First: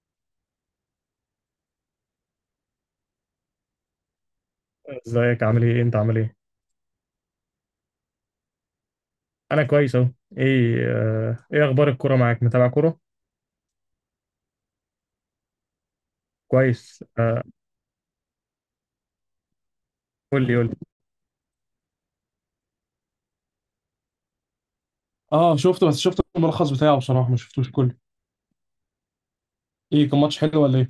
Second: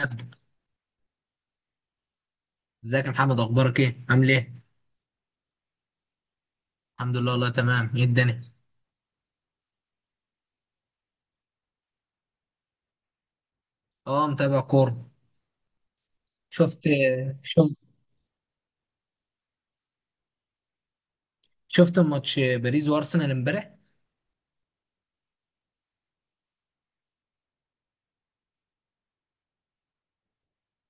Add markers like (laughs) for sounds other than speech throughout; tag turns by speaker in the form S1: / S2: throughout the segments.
S1: ابدا، ازيك يا محمد؟ اخبارك ايه؟ عامل ايه؟
S2: ازيك؟ عامل ايه؟ انت عامل ايه؟
S1: الحمد لله، والله تمام. ايه الدنيا؟
S2: انا كويس اهو. ايه اخبار الكوره معاك؟ متابع كوره؟
S1: اه، متابع كوره. شفت
S2: كويس
S1: شفت
S2: قول لي قول لي.
S1: شفت ماتش باريس وارسنال امبارح؟
S2: اه شفته، بس شفت الملخص بتاعه بصراحه، ما شفتوش كله. ايه، كان ماتش حلو ولا ايه؟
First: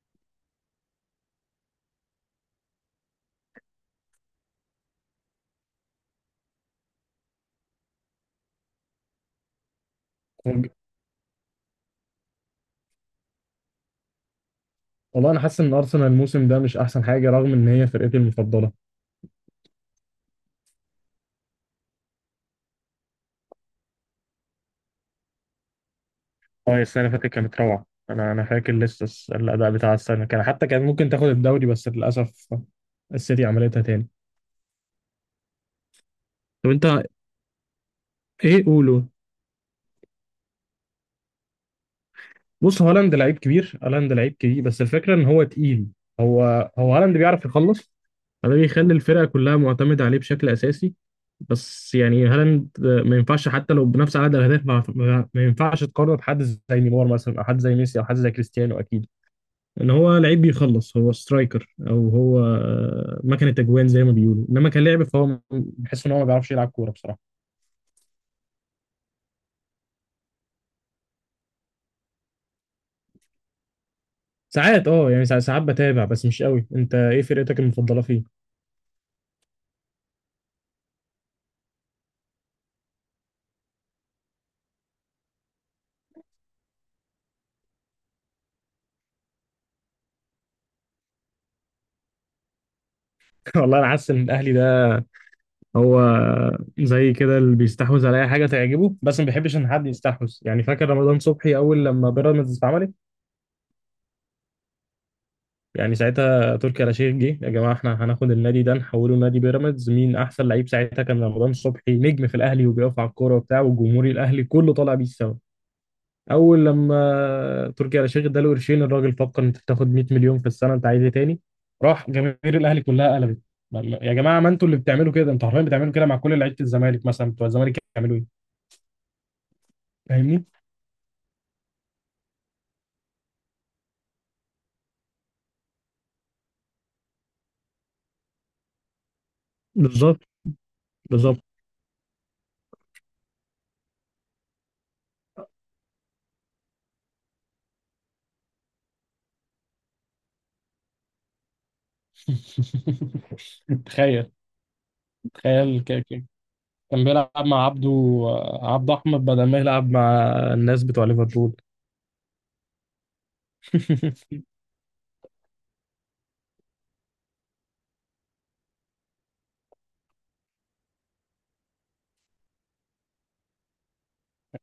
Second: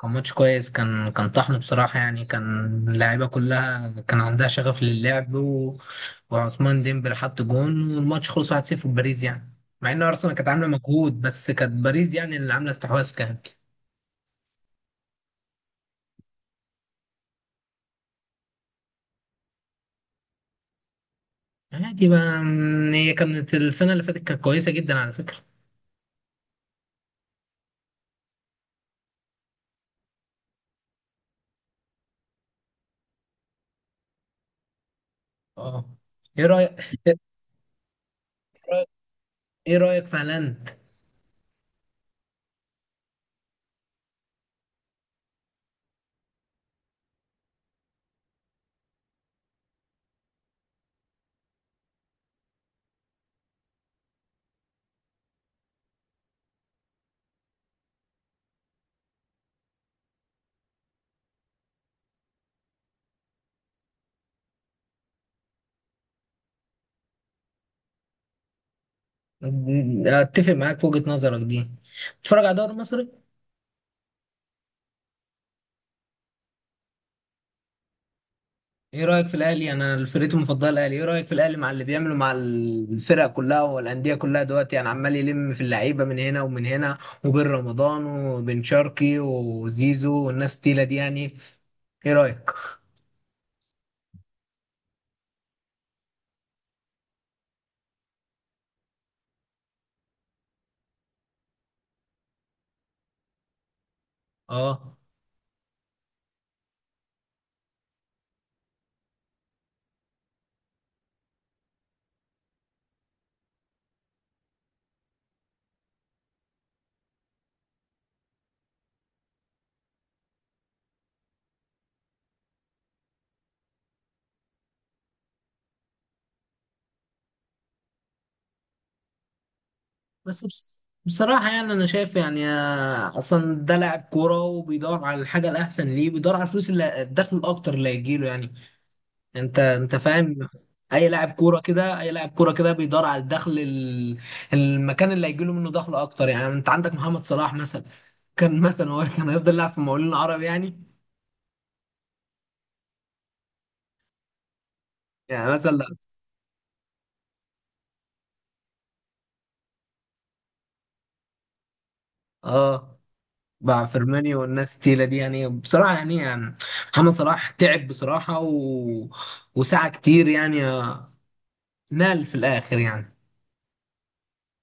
S1: كان ماتش كويس، كان طحن بصراحه يعني كان. اللعيبه كلها كان عندها شغف للعب، وعثمان ديمبلي حط جون والماتش خلص 1-0 باريس يعني. مع ان ارسنال كانت عامله
S2: وج-
S1: مجهود، بس كانت باريس يعني اللي عامله استحواذ كانت.
S2: والله انا حاسس ان ارسنال الموسم ده مش احسن حاجه، رغم ان هي فرقتي المفضله.
S1: عادي بقى. هي كانت السنه اللي فاتت كانت كويسه جدا على فكره.
S2: اه السنه اللي فاتت كانت روعه. انا فاكر لسه الاداء بتاع السنه، كان حتى كان ممكن تاخد الدوري، بس للاسف السيتي عملتها تاني.
S1: اه، ايه
S2: طب
S1: رايك؟
S2: انت ايه؟
S1: (laughs)
S2: قوله.
S1: ايه رأيك في هالاند؟
S2: بص، هالاند لعيب كبير، هالاند لعيب كبير، بس الفكره ان هو تقيل. هو هالاند بيعرف يخلص، فده بيخلي الفرقه كلها معتمده عليه بشكل اساسي. بس يعني هالاند ما ينفعش، حتى لو بنفس عدد الاهداف ما ينفعش تقارنه بحد زي نيمار مثلا، او حد زي ميسي، او حد زي كريستيانو. اكيد ان هو لعيب بيخلص، هو سترايكر، او هو مكنه اجوان زي ما بيقولوا، انما كلاعب فهو بحس ان هو ما بيعرفش يلعب كوره بصراحه.
S1: اتفق معاك في وجهة نظرك دي. بتتفرج على الدوري المصري؟
S2: ساعات اه، يعني ساعات بتابع بس مش قوي. انت ايه فرقتك المفضله فيه؟
S1: ايه رأيك في الاهلي؟ انا فرقتي المفضلة الاهلي. ايه رأيك في الاهلي مع اللي بيعمله مع الفرق كلها والاندية كلها دلوقتي؟ يعني عمال يلم في اللعيبة من هنا ومن هنا، وبين رمضان وبن شرقي وزيزو والناس التقيلة دي يعني. ايه رأيك؟
S2: (laughs) والله انا حاسس ان الاهلي ده، هو زي كده اللي بيستحوذ على اي حاجه تعجبه، بس ما بيحبش ان حد يستحوذ. يعني فاكر رمضان صبحي اول لما بيراميدز اتعملت،
S1: اه.
S2: يعني ساعتها تركي آل الشيخ جه: يا جماعه، احنا هناخد النادي ده، نحوله لنادي بيراميدز، مين احسن لعيب؟ ساعتها كان رمضان صبحي نجم في الاهلي، وبيقف على الكوره وبتاع، والجمهور الاهلي كله طالع بيه السما. اول لما تركي آل الشيخ اداله قرشين، الراجل فكر: انت بتاخد 100 مليون في السنه، انت عايز ايه تاني؟ راح جماهير الاهلي كلها قلبت: يا جماعه، ما انتوا اللي بتعملوا كده، انتوا حرفيا بتعملوا كده مع كل لعيبه. الزمالك مثلا، بتوع الزمالك يعملوا ايه؟
S1: بس
S2: فاهمني؟
S1: بس، بصراحة يعني أنا شايف يعني، أصلا ده لاعب كورة وبيدور على الحاجة الأحسن. ليه بيدور على الفلوس اللي الدخل الأكتر اللي هيجيله يعني. انت
S2: بالظبط.
S1: فاهم؟ اي لاعب
S2: بالظبط.
S1: كوره كده اي لاعب كوره كده بيدور على الدخل، المكان اللي هيجي له منه دخل اكتر يعني. انت عندك محمد صلاح مثلا، كان مثلا هو كان هيفضل يلعب في المقاولين العرب يعني
S2: (laughs) تخيل.
S1: يعني مثلا.
S2: تخيل، كان بيلعب مع عبده احمد، بدل ما يلعب مع الناس بتوع ليفربول.
S1: اه، مع فيرمينيو
S2: (laughs)
S1: والناس التقيله دي يعني، بصراحه يعني، محمد صلاح تعب بصراحه، وسعى كتير يعني، نال في الاخر يعني.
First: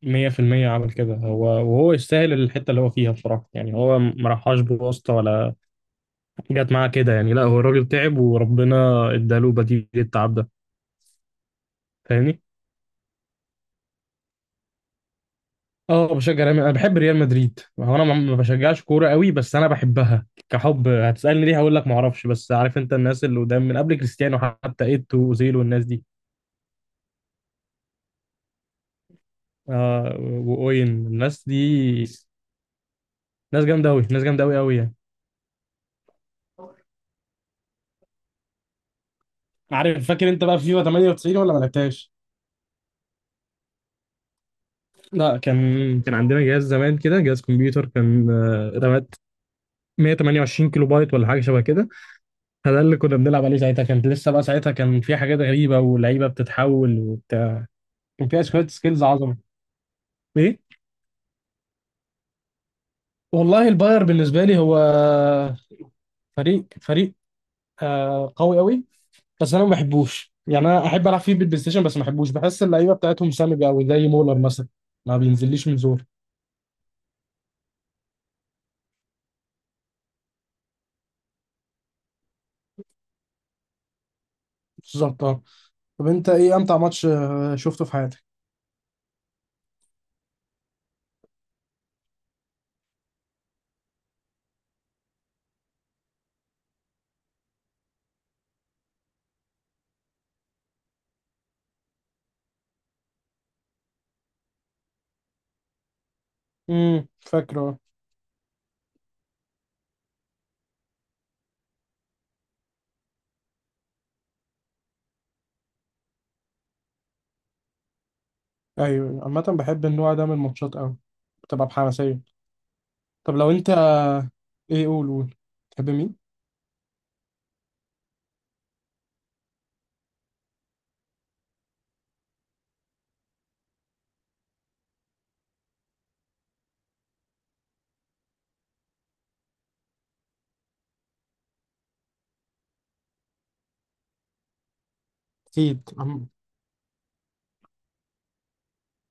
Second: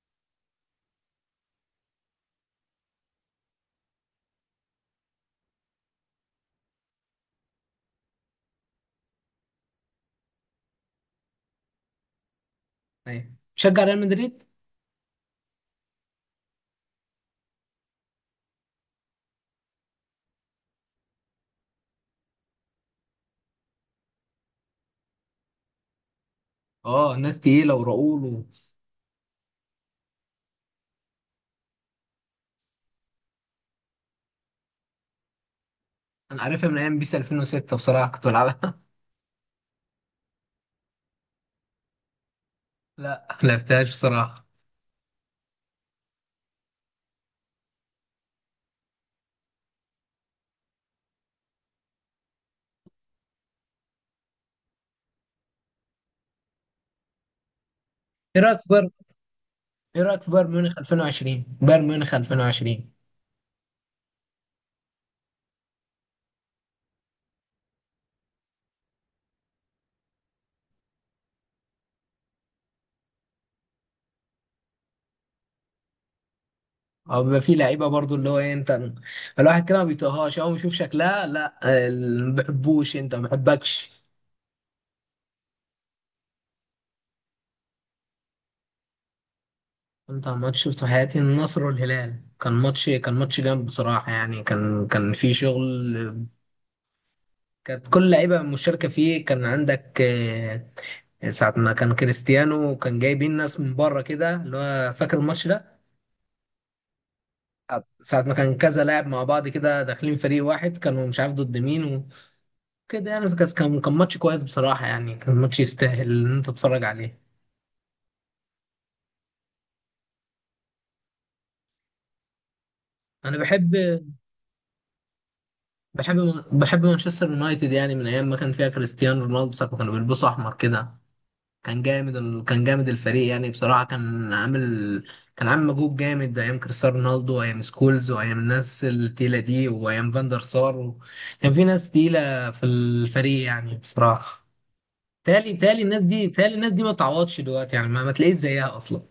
S2: 100% عمل كده، هو وهو يستاهل الحته اللي هو فيها بصراحه. يعني هو ما راحش بواسطه ولا جت معاه كده. يعني لا، هو الراجل تعب، وربنا اداله بديل التعب ده. فاهمني؟
S1: ايوه، شجع ريال مدريد.
S2: اه بشجع انا بحب ريال مدريد. هو انا ما بشجعش كوره قوي، بس انا بحبها كحب. هتسالني ليه؟ هقول لك ما اعرفش، بس عارف انت الناس اللي قدام من قبل كريستيانو حتى، ايتو واوزيل والناس دي.
S1: اه، ناس تقيله وراؤول
S2: آه، واوين، الناس دي ناس جامده قوي، ناس جامده قوي قوي يعني.
S1: انا عارفها من ايام بيس 2006 بصراحه، كنت بلعبها.
S2: عارف، فاكر انت بقى فيفا 98 ولا ما لعبتهاش؟
S1: (laughs) لا، ما لعبتهاش بصراحه.
S2: لا، كان عندنا جهاز زمان كده، جهاز كمبيوتر، كان رامات 128 كيلو بايت ولا حاجه شبه كده. فده اللي كنا بنلعب عليه ساعتها. كانت لسه بقى ساعتها كان في حاجات غريبه ولعيبه بتتحول وبتاع، كان
S1: ايه
S2: فيها
S1: رايك
S2: شويه
S1: في بايرن؟
S2: سكيلز عظمه.
S1: ايه رايك في بايرن
S2: ايه،
S1: ميونخ 2020؟ بايرن ميونخ 2020.
S2: والله الباير بالنسبة لي هو فريق قوي قوي، بس أنا ما بحبوش. يعني أنا أحب ألعب فيه بالبلاي ستيشن، بس ما بحبوش، بحس اللعيبة بتاعتهم سامجة قوي زي مولر مثلا، ما بينزليش من زور.
S1: او بيبقى فيه لعيبه برضو، اللي هو ايه، انت الواحد كده ما بيطيقهاش اول ما يشوف شكلها، لا. ما بحبوش، انت ما بحبكش.
S2: بالظبط، أه. طب أنت إيه أمتع ماتش شفته في حياتك؟
S1: انت ماتش شفته في حياتي، النصر والهلال. كان ماتش جامد بصراحه يعني، كان في شغل. كانت كل لعيبه مشاركه فيه. كان عندك ساعه ما كان كريستيانو، كان جايبين ناس من بره كده، اللي هو فاكر الماتش ده.
S2: فاكره.
S1: ساعة ما كان كذا لاعب مع بعض كده داخلين فريق واحد، كانوا مش عارف ضد مين كده يعني. فكاس كان ماتش كويس بصراحة يعني، كان ماتش يستاهل إن أنت تتفرج عليه.
S2: أيوه، عامة بحب النوع ده من الماتشات قوي، بتبقى بحماسية. طب
S1: أنا
S2: لو أنت، إيه، قول قول، تحب مين؟
S1: بحب بحب مانشستر يونايتد يعني، من أيام ما كان فيها كريستيانو رونالدو ساعة ما كانوا بيلبسوا أحمر كده. كان جامد الفريق يعني، بصراحة كان عامل مجهود جامد أيام كريستيانو رونالدو وأيام سكولز وأيام الناس التقيلة دي وأيام فاندر سار، كان في ناس تقيلة في الفريق يعني بصراحة.
S2: أكيد.
S1: تالي الناس دي ما تعوضش دلوقتي يعني، ما تلاقيش زيها أصلا.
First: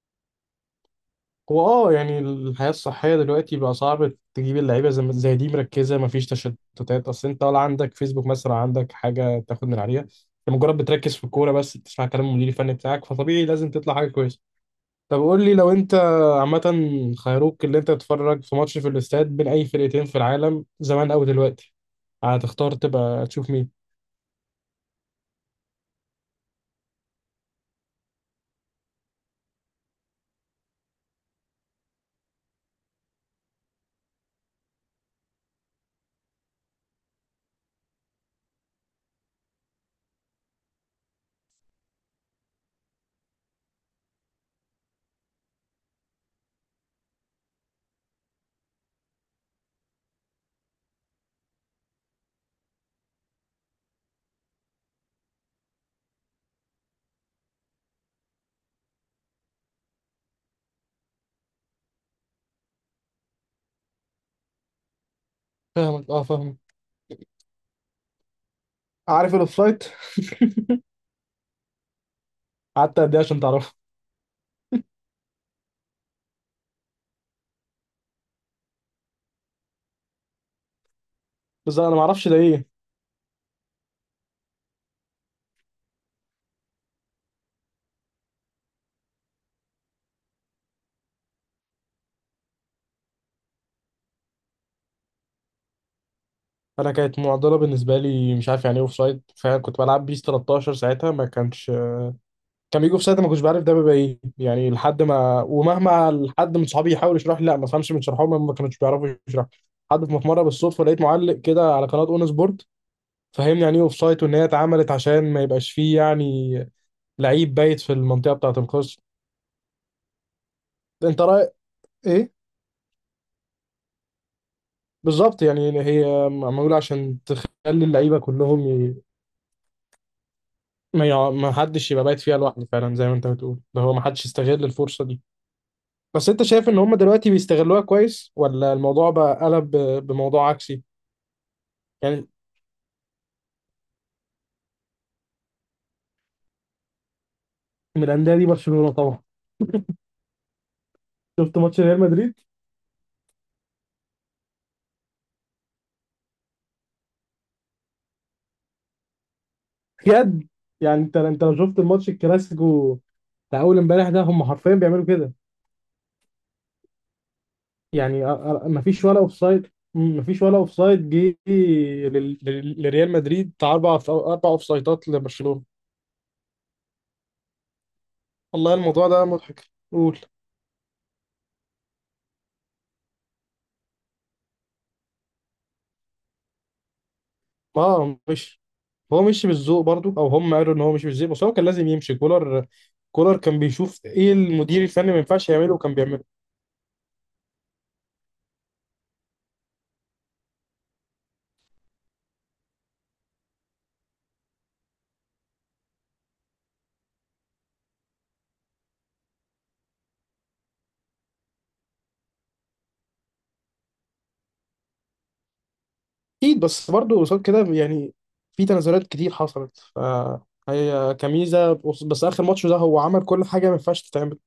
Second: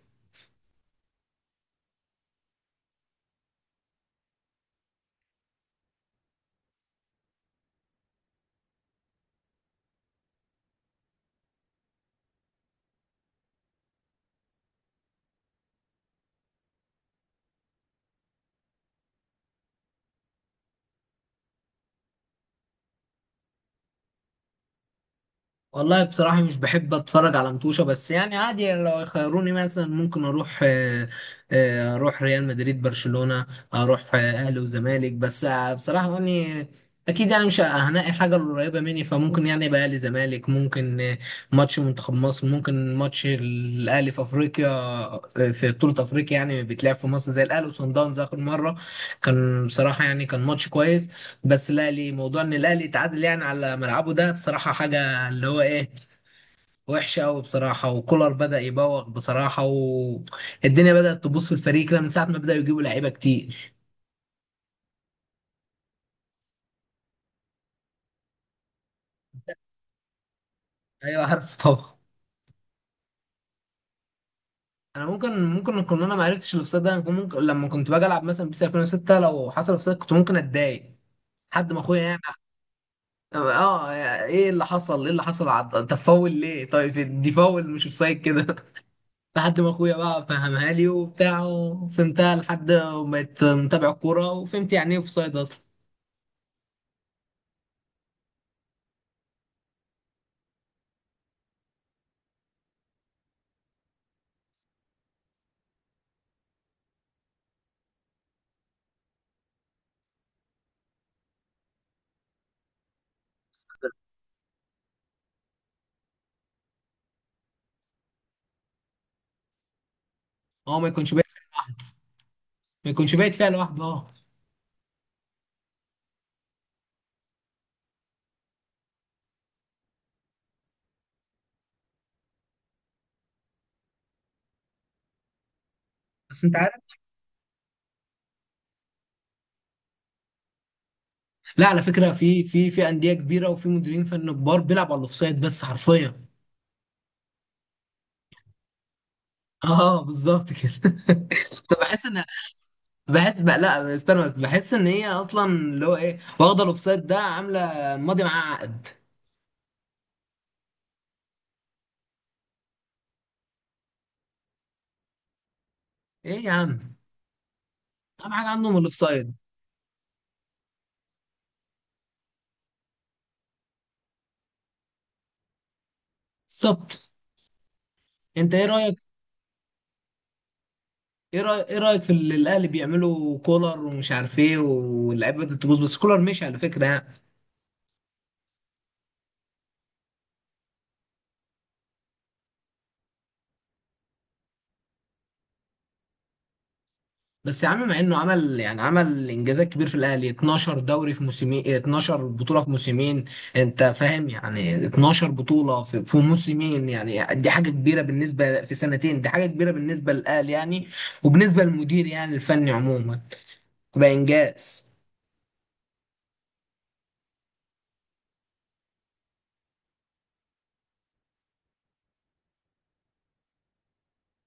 S2: هو اه يعني الحياة الصحية دلوقتي بقى صعب تجيب اللعيبة زي ما- زي دي مركزة، مفيش تشتتات. أصل أنت ولا عندك فيسبوك مثلا، ولا عندك حاجة تاخد من عليها، أنت مجرد بتركز في الكورة بس، تسمع كلام المدير الفني بتاعك، فطبيعي لازم تطلع حاجة كويسة. طب قول لي، لو أنت، عامة، خيروك اللي أنت تتفرج في ماتش في الاستاد بين أي فرقتين في العالم، زمان أو دلوقتي، هتختار تبقى تشوف مين؟
S1: والله بصراحة مش بحب أتفرج على متوشة، بس يعني عادي يعني. لو يخيروني مثلا، ممكن أروح آه، آه، أروح ريال مدريد برشلونة، أروح أهلي وزمالك. بس بصراحة يعني، أكيد يعني مش هنقي حاجة قريبة مني، فممكن يعني يبقى أهلي زمالك. ممكن ماتش منتخب مصر، ممكن ماتش الأهلي في أفريقيا، في بطولة أفريقيا يعني، بيتلعب في مصر زي الأهلي وصن داونز آخر مرة. كان بصراحة يعني كان ماتش كويس. بس الأهلي، موضوع إن الأهلي يتعادل يعني على ملعبه ده بصراحة حاجة، اللي هو ايه، وحشه قوي بصراحه. وكولر بدأ يبوغ بصراحه، والدنيا بدأت تبوظ في الفريق كده من ساعه ما بدأوا يجيبوا لعيبه كتير.
S2: فاهمك، اه فاهمك. عارف الأوفسايد؟
S1: ايوه، عارف طبعا.
S2: قعدت قد إيه عشان تعرفه؟
S1: انا ممكن كنت، انا ما عرفتش الاوفسايد ده. أنا كنت ممكن لما كنت باجي العب مثلا بيس 2006، لو حصل اوفسايد كنت ممكن اتضايق حد
S2: بس
S1: ما
S2: أنا
S1: اخويا يعني.
S2: معرفش ده إيه.
S1: اه، ايه اللي حصل، انت فاول ليه؟ طيب دي فاول مش اوفسايد كده. (laughs) لحد ما اخويا بقى فهمها لي وبتاع وفهمتها، لحد ما بقيت متابع الكوره وفهمت يعني ايه اوفسايد اصلا.
S2: انا كانت معضله بالنسبه لي، مش عارف يعني ايه اوف سايد. فعلا كنت بلعب بيس 13 ساعتها، ما كانش، كان بيجي اوف سايد ما كنتش بعرف ده بيبقى ايه يعني. لحد ما، ومهما حد من صحابي يحاول يشرح لي، لا ما فهمش من شرحهم، هم ما كانوش بيعرفوا يشرحوا. حد في مره بالصدفه لقيت معلق كده على قناه اون سبورت فهمني يعني ايه اوف سايد، وان هي اتعملت عشان ما يبقاش فيه يعني لعيب بايت في المنطقه بتاعه القوس.
S1: هو ما يكونش
S2: انت
S1: بيحصل،
S2: رايك ايه؟
S1: ما يكونش بايت فيها لوحده، اه.
S2: بالظبط، يعني هي معموله عشان تخلي اللعيبه كلهم ما حدش يبقى بايت فيها لوحده، فعلا زي ما انت بتقول. ده هو، ما حدش يستغل الفرصة دي. بس انت
S1: بس انت
S2: شايف
S1: عارف،
S2: ان هم دلوقتي بيستغلوها كويس، ولا الموضوع بقى قلب بموضوع عكسي؟
S1: لا على فكره،
S2: يعني
S1: في انديه كبيره وفي مديرين فن كبار بيلعبوا على الاوفسايد بس حرفيا.
S2: من الانديه دي برشلونة طبعا.
S1: اه، بالظبط كده. (laughs)
S2: شفت
S1: طب
S2: ماتش ريال
S1: بحس ان،
S2: مدريد؟
S1: بحس بقى، لا استنى، بس بحس ان هي اصلا اللي هو ايه واخده الاوفسايد ده، عامله ماضي معاه عقد.
S2: بجد. يعني انت لو شفت الماتش الكلاسيكو بتاع اول امبارح ده، هم حرفيا بيعملوا كده.
S1: ايه يا عم،
S2: يعني
S1: اهم حاجه عندهم
S2: ما فيش ولا
S1: الاوفسايد.
S2: اوفسايد، ما فيش ولا اوفسايد جه لريال مدريد، بتاع اربع اوفسايدات لبرشلونة.
S1: بالظبط. انت ايه
S2: والله
S1: رايك؟
S2: الموضوع ده مضحك، قول.
S1: ايه رايك في اللي الاهلي بيعملوا، كولر ومش عارف ايه، واللعيبه بدات تبوظ. بس كولر مشي على فكره يعني.
S2: اه، مش هو مشي بالذوق برضو، او هم قالوا ان هو مشي بالذوق، بس هو كان لازم يمشي كولر. كولر كان بيشوف ايه المدير الفني ما ينفعش يعمله، وكان بيعمله.
S1: بس يا عم، مع انه عمل انجازات كبير في الاهلي، 12 دوري في موسمين، 12 بطوله في موسمين. انت فاهم يعني؟ 12 بطوله في موسمين يعني، دي حاجه كبيره بالنسبه، في سنتين دي حاجه كبيره بالنسبه للاهلي يعني، وبالنسبه للمدير يعني الفني عموما، تبقى انجاز.
S2: اكيد، بس برضو قصاد كده يعني في تنازلات كتير حصلت. هي كميزه، بس اخر ماتش ده هو عمل كل حاجه ما ينفعش تتعمل.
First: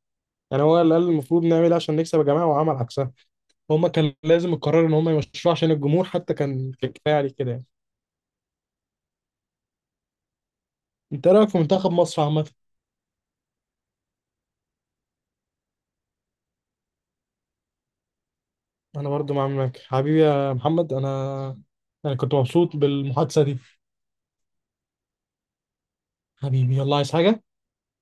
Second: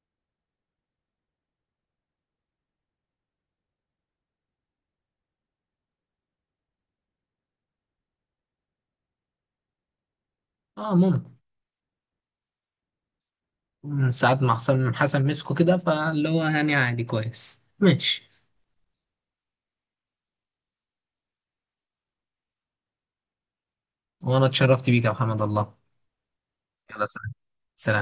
S2: يعني هو اللي قال المفروض نعمل إيه عشان نكسب يا جماعه، وعمل عكسها. هم كان لازم القرار ان هم يمشوه، عشان الجمهور حتى كان كفايه عليه كده يعني.
S1: اه
S2: انت
S1: ممكن.
S2: إيه رايك في منتخب مصر عامه؟
S1: من ساعات ما حسن حسن مسكه كده، فاللي هو يعني عادي، كويس ماشي.
S2: انا برضو معاك حبيبي يا محمد. انا كنت مبسوط بالمحادثه دي.
S1: وانا اتشرفت بيك يا محمد، الله.
S2: حبيبي، يلا،
S1: يلا،
S2: عايز
S1: سلام.
S2: حاجة؟
S1: سلام.